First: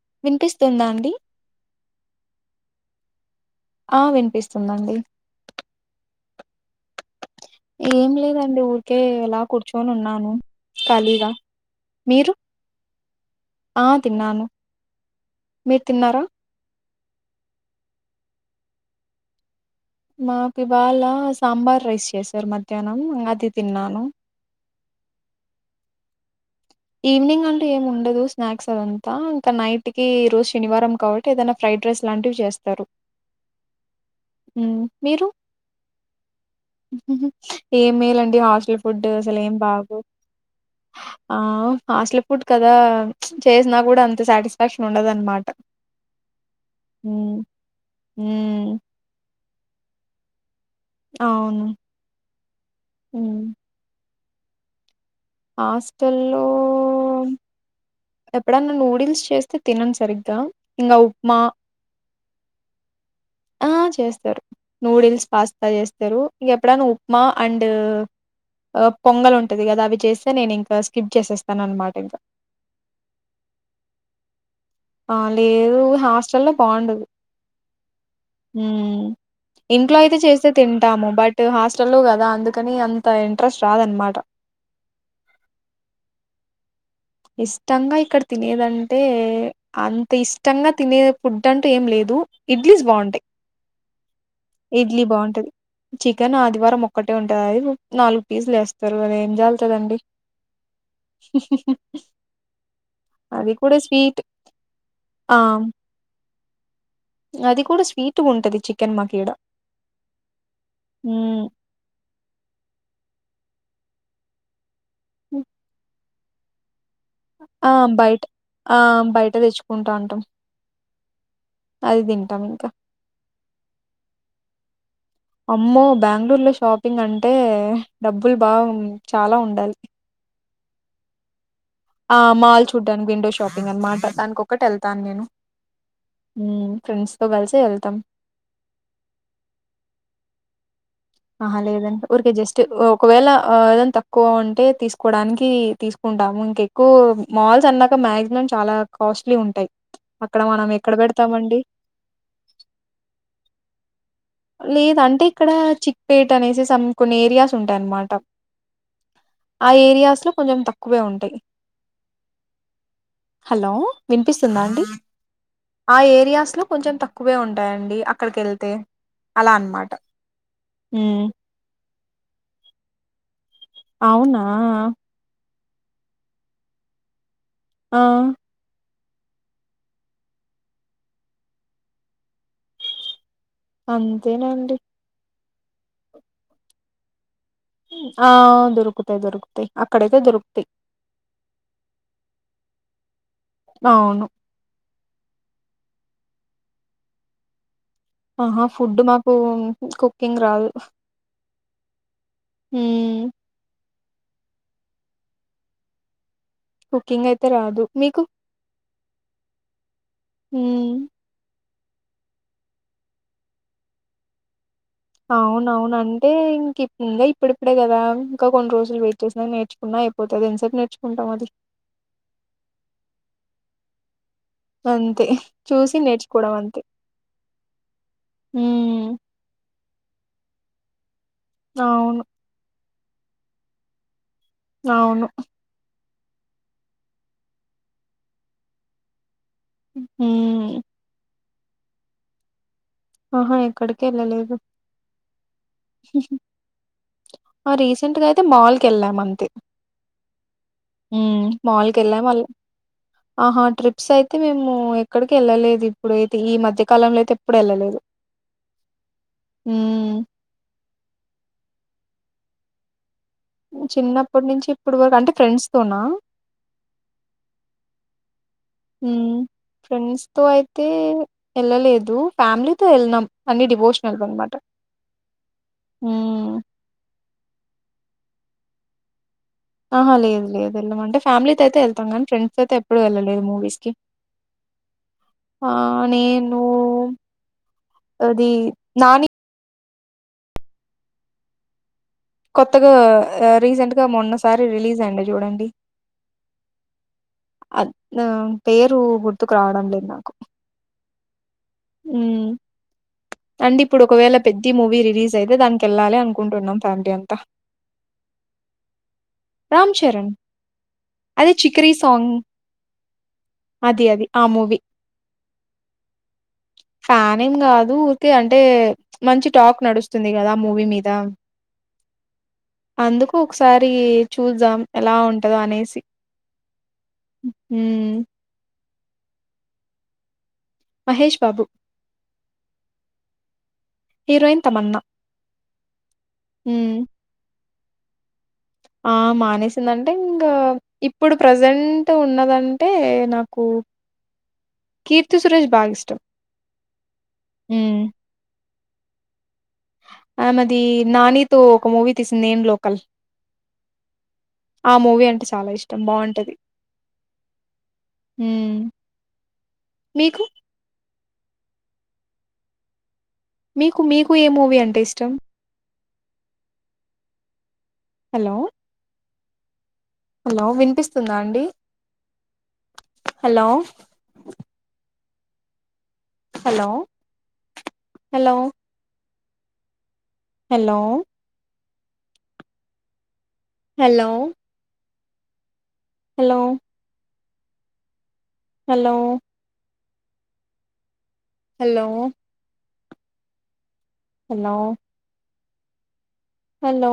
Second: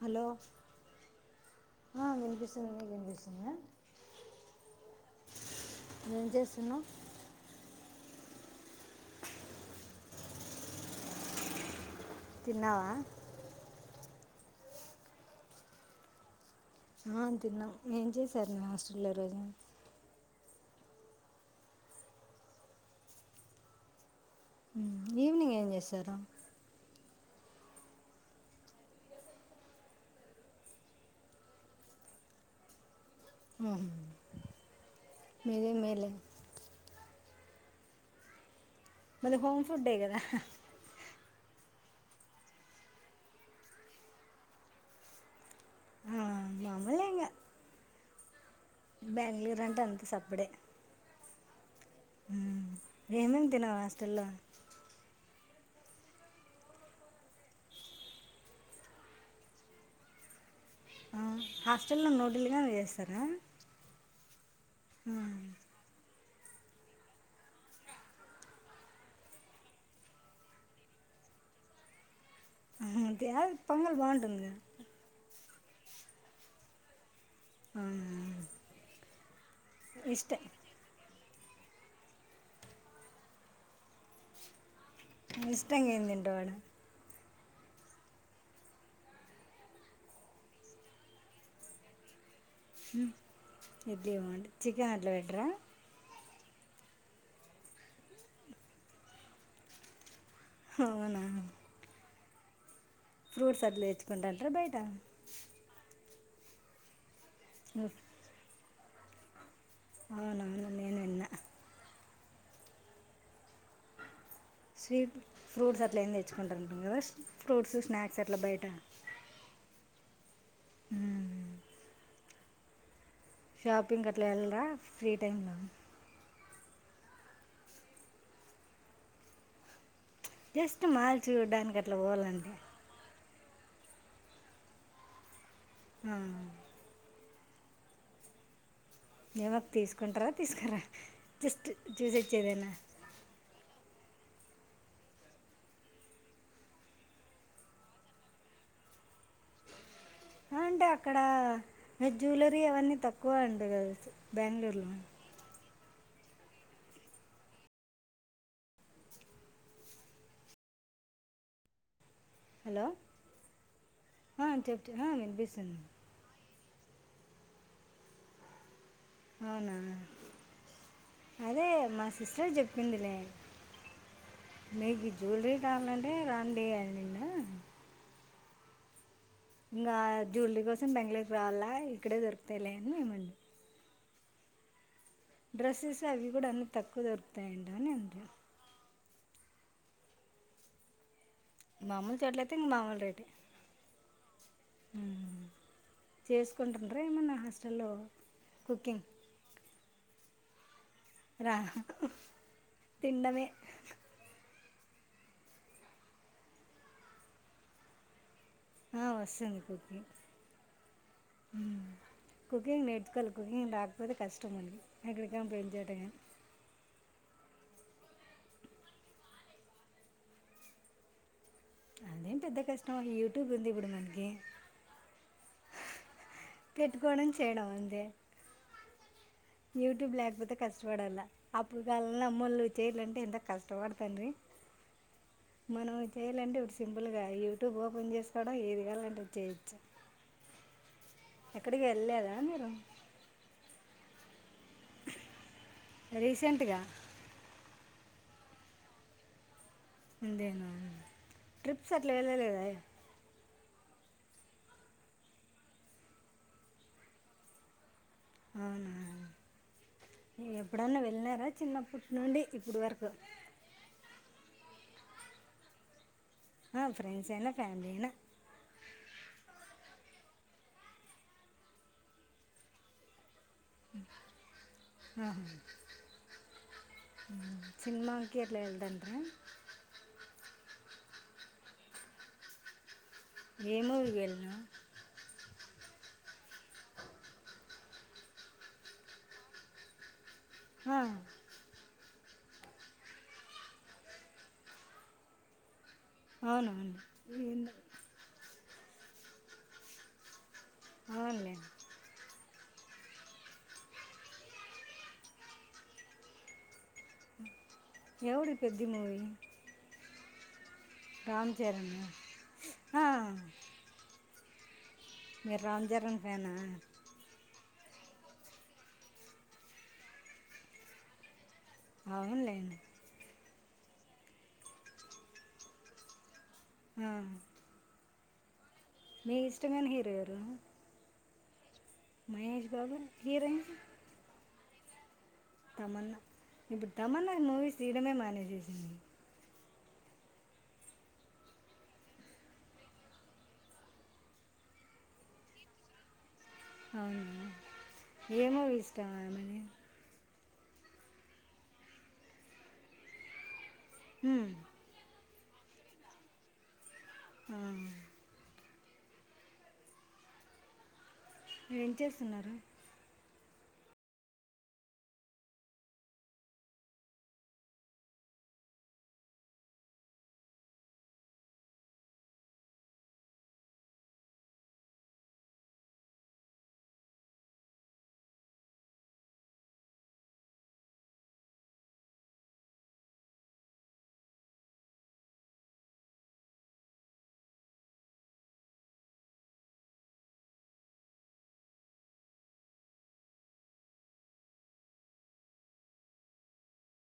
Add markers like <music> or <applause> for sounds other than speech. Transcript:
Hello వినిపిస్తుందా అండి హా వినిపిస్తుందండి మీకు వినిపిస్తుందా ఆ వినిపిస్తుందండి ఏం చేస్తున్నావ్ ఏం లేదండి ఊరికే ఎలా కూర్చోని ఉన్నాను ఖాళీగా మీరు తిన్నావా ఆ తిన్నాను మీరు తిన్నారా ఆ తిన్నాం ఏం చేశారు మీ హాస్టల్లో రోజు మాకు ఇవాళ సాంబార్ రైస్ చేశారు మధ్యాహ్నం అది తిన్నాను ఈవినింగ్ ఏం చేశారు ఈవినింగ్ అంటే ఏం ఉండదు స్నాక్స్ అదంతా ఇంకా నైట్ కి ఈ రోజు శనివారం కాబట్టి ఏదైనా ఫ్రైడ్ డ్రెస్ రైస్ లాంటివి చేస్తారు హమ్ హ్మ్. మీదే మేలే ఏమిేలండి హాస్టల్ ఫుడ్ అసలు మది ఏం హోమ్ ఫుడ్డే బాగో కదా ఆ హాస్టల్ ఫుడ్ కదా చేసినా కూడా అంత సాటిస్ఫాక్షన్ ఉండద అన్నమాట ఆ, మామూలే ఇంగ హమ్ హమ్ బెంగళూరు అంటే అంత సప్పుడే అవును హ్మ్ ఏమేమి తినవు హాస్టల్లో హాస్టల్లో ఎప్పుడన్నా నూడిల్స్ చేస్తే తినను సరిగ్గా ఇంగ ఆ ఉప్మా హాస్టల్ల్లో నోడులుగానే చేస్తారా ఆ చేస్తారు నూడిల్స్ పాస్తా చేస్తారు ఇంక ఎప్పుడనా ఉప్మా అండ్ పొంగల్ ఉంటంది కదా అవి చేసి నేను ఇంకా స్కిప్ చేసేస్తాను అన్నమాట ఇంకా అ పొంగల్ బాగుంటుంది గా ఆ లేదు హాస్టల్ల్లో బాగుండదు ఆ హ ఇంట్లో అయితే ఇష్టం చేస్తే తింటాము బట్ హాస్టల్ కదా అందుకని అంత ఇంట్రెస్ట్ రాదనమాట ఇష్టంగా ఏం తింటావడ ఇష్టంగా ఇక్కడ తినేదంటే అంత ఇష్టంగా తినే ఫుడ్ అంటూ ఏం లేదు ఇడ్లీస్ బాగుంటాయి లేవ అండి చికెన్ ఇడ్లీ అట్లా పెట్టరా బాగుంటది ఆదివారం ఒక్కటే ఉంటంది అది నాలుగు పీజులు వేస్తారు అది ఏం జగుతుందండి <inaudible> అవునా ఫ్రూట్స్ అట్లా తెచ్చుకుంటార్రా బయట ఆ అది కూడా స్వీట్ గా ఉంటది చికెన్ మాకీడ అవునవును నేను విన్నా ఉమ్ స్వీట్ ఫ్రూట్స్ అట్లా ఏం తెచ్చుకుంటారంటు కదా ఆ ఫ్రూట్స్ స్నాక్స్ బయట అట్లా ఆ బయట తెచ్చుకుంటాటాం అది తింటాం ఇంకా షాపింగ్ అట్లా వెళరా ఫ్రీ టైమ్ లో అమ్మో బెంగళూరు లో షాపింగ్ అంటే డబ్బులు బా చాలా ఉండాలి జస్ట్ మాల్ చూడ్డానికి ఆ మాల్ చూడ్డానికి విండో షాపింగ్ అని మాట దానికి ఒకటె వెళ్తాను నేను హమ్ ఫ్రెండ్స్ తో కలిసే వెళ్తాం ఏమైనా తీసుకుంటారా తీసుకోరా ఆహా లేదంట ఊరికే జస్ట్ ఒకవేళ అదంత ఎక్కువ ఉంటే తీసుకోవడానికి తీసుకుంటాము ఇంకెక్కువ మాల్స్ అన్నాక మాక్సిమం చాలా కాస్ట్లీ ఉంటాయి అక్కడ మనం అంటే ఎక్కడ అక్కడ పెడతామండి జ్యువలరీ అవన్నీ తక్కువ అంటా కదా బెంగళూరులో లేద అంటే ఇక్కడ చిక్పేట్ అనేసి సం కొన్ని ఏరియాస్ ఉంటాయన్నమాట ఆ ఏరియాస్ లో కొంచెం తక్కువే ఉంటాయి హలో హలో వినిపిస్తుందా అండి చెప్పు వినిపిస్తుంది ఆ ఏరియాస్ లో కొంచెం తక్కువే ఉంటాయండి అక్కడికేళ్తే అవునా ఉమ్ అదే మా సిస్టర్ చెప్పిందిలే అవునా మీకు జ్యువెలరీ కావాలంటే రండి అనిన ఆ ఇంకా జ్యూవలరీ కోసం బెంగళూరుకి రావాలా ఇక్కడే దొరుకుతాయిలే అని మేమన్నాం అంతేలెండి డ్రెస్సెస్ అవి కూడా అన్ని తక్కువ దొరుకుతాయి అని అంటాడీ ఆ దొరుకుతాయి దొరుకుతాయి అక్కడయితే దొరుకుతాయి మామ్మూలు చోట్లయితే మామ్మూలు రేటె అవును చేసుకుంటున్నారా ఏమన్నా హాస్టల్లో ఆహా ఫుడ్ కుకింగ్ మాకు కుకింగ్ రాదు రాదా హ్మ్ తిండమే కుకింగ్ అయితే రాదు మీకు ఆ వస్తుంది కుకింగ్ హ్మ్ ఆమ్ కుకింగ్ నేర్చుకోవాలి కుకింగ్ రాకపోతే కష్టం అండి అవునవున అంటే ఇంక ఇంగ ఇప్పుడి ఇప్పుడే కదా ఇంకా కొన్ని రోజులు వెయిట్ చేసినా నేర్చుకున్నా అయిపోతది ఎంతసేపు నేర్చుకుంటాం అది అదేం పెద్ద కష్టం అండి యూట్యూబ్ ఉంది ఇప్పుడు మనకి అంతే చూసి నేర్చుకోవడం అంతే పెట్టుకోవడం చేయడం అంతే హమ్ యూట్యూబ్ లేకపోతే కష్టపడాల అప్పుడు అవును కాలంలో అమ్మలు చేయాలంటే ఎంత కష్టపడతాండే అవును చేయాలంటే ఇప్పుడు సింపుల్గా యూట్యూబ్ ఓపెన్ చేసుకోవడం ఏది కావాలంటే అది చేయటం ఉహుమ్ ఎక్కడికి వెళ్లలేదా మీరు ఆహా ఎక్కడికి ఎళ్ళలేదు రీసెంట్ గా ఆ రీసెంట్ గా అయితే మాల్ కెళ్ళాం అంతే అదేనా హ్మ్ మాల్ ట్రిప్స్ అట్లా కెళ్ళాం అల్ వెళ్ళలేదా ఆహా ట్రిప్స్ అయితే మేము ఎక్కడికి వెళ్ళలేదు ఇప్పుడుఅయితే ఈ మధ్య కాలంలో అయితే ఎప్పుడు వెళ్ళలేదు అవునా హ్మ్ ఎప్పుడన్నా వెళ్ళనారా చిన్నప్పుడు నుండి ఇప్పుడు వరకు చిన్నప్పటి నుంచి ఇప్పుడు వరకు అంటే ఫ్రెండ్స్ తోనా ఆ ఫ్రెండ్స్ అయినా ఫ్యామిలీ అయినా ఉమ్ ఫ్రెండ్స్ తో అయితే వెళ్ళలేదు ఫ్యామిలీతో వెళనాం అన్ని డివోషనల్ బనమాట ఆహా. ఉ కేరళా వెల్దంట ఆహా లేదు లేదు వెళ్ళామంటే ఫ్యామిలీతో అయితే వెళ్తాం కానీ ఫ్రెండ్స్ అయితే ఎప్పుడు వెళ్ళలేదు మూవీస్ ఏ కి మూవీకి వెళ్ళినా ఆ నేను అది నాని హ కొత్తగా రీసెంట్ గా మొన్నసారి రిలీజ్ అండి చూడండి అవునువును అద్ ఆహ్, పేరు గుర్తుకు రావడం లేదు నాకు అవునులే ఉ అండి ఇప్పుడు ఒకవేళ పెద్ది మూవీ రిలీజ్ అయితే దానికి వెళ్ళాలి అనుకుంటున్నాం ఫ్యామిలీ అంతా ఎవడు పెద్ది మూవి రామ్ చరణ్ అదే చికరి సాంగ్ ఆ, అది అది ఆ మూవి మీరు రామ్ చరణ్ ఫ్యాన స ఫ్యానే ఏం కాదు ఊరికే అంటే మంచి టాక్ నడుస్తుంది కదా మూవీ మీద అవునులెండి అందుకు ఒకసారి చూద్దాం ఎలా ఉంటదో అనేసి ఆ, మీ ఇష్టమైన హీరో ఎవరు మహేష్ బాబు మహేష్ బాబు చిరం హీరోయిన్ తమన్నా తమన్నా ఇప్పుడు హ్మ్ తమన్నా మూవిస్ తీడమే మనేజ్ ఆ మానేసి చ్చిందంటే ఇంగ ఇప్పుడు ప్రజెంట్ ఉన్నదంటే నాకు కీర్తి సురేష్ బాగ ఇష్టం అవును హ్మ్ ఏమోవి ఇష్టం అమని ఆమది నాని తో ఒక మూవీ తీసింది నేను లోకల్ ఉమ్, ఆ మూవీ అంటే చాలా ఇష్టం బాగుంటది ఆ మీకు ఏం చేస్తున్నారు మీకు మీకు ఏ మూవీ అంటే ఇష్టం హలో హలో వినిపిస్తుందా అండి hello hello hello hello hello hello hello hello hello hello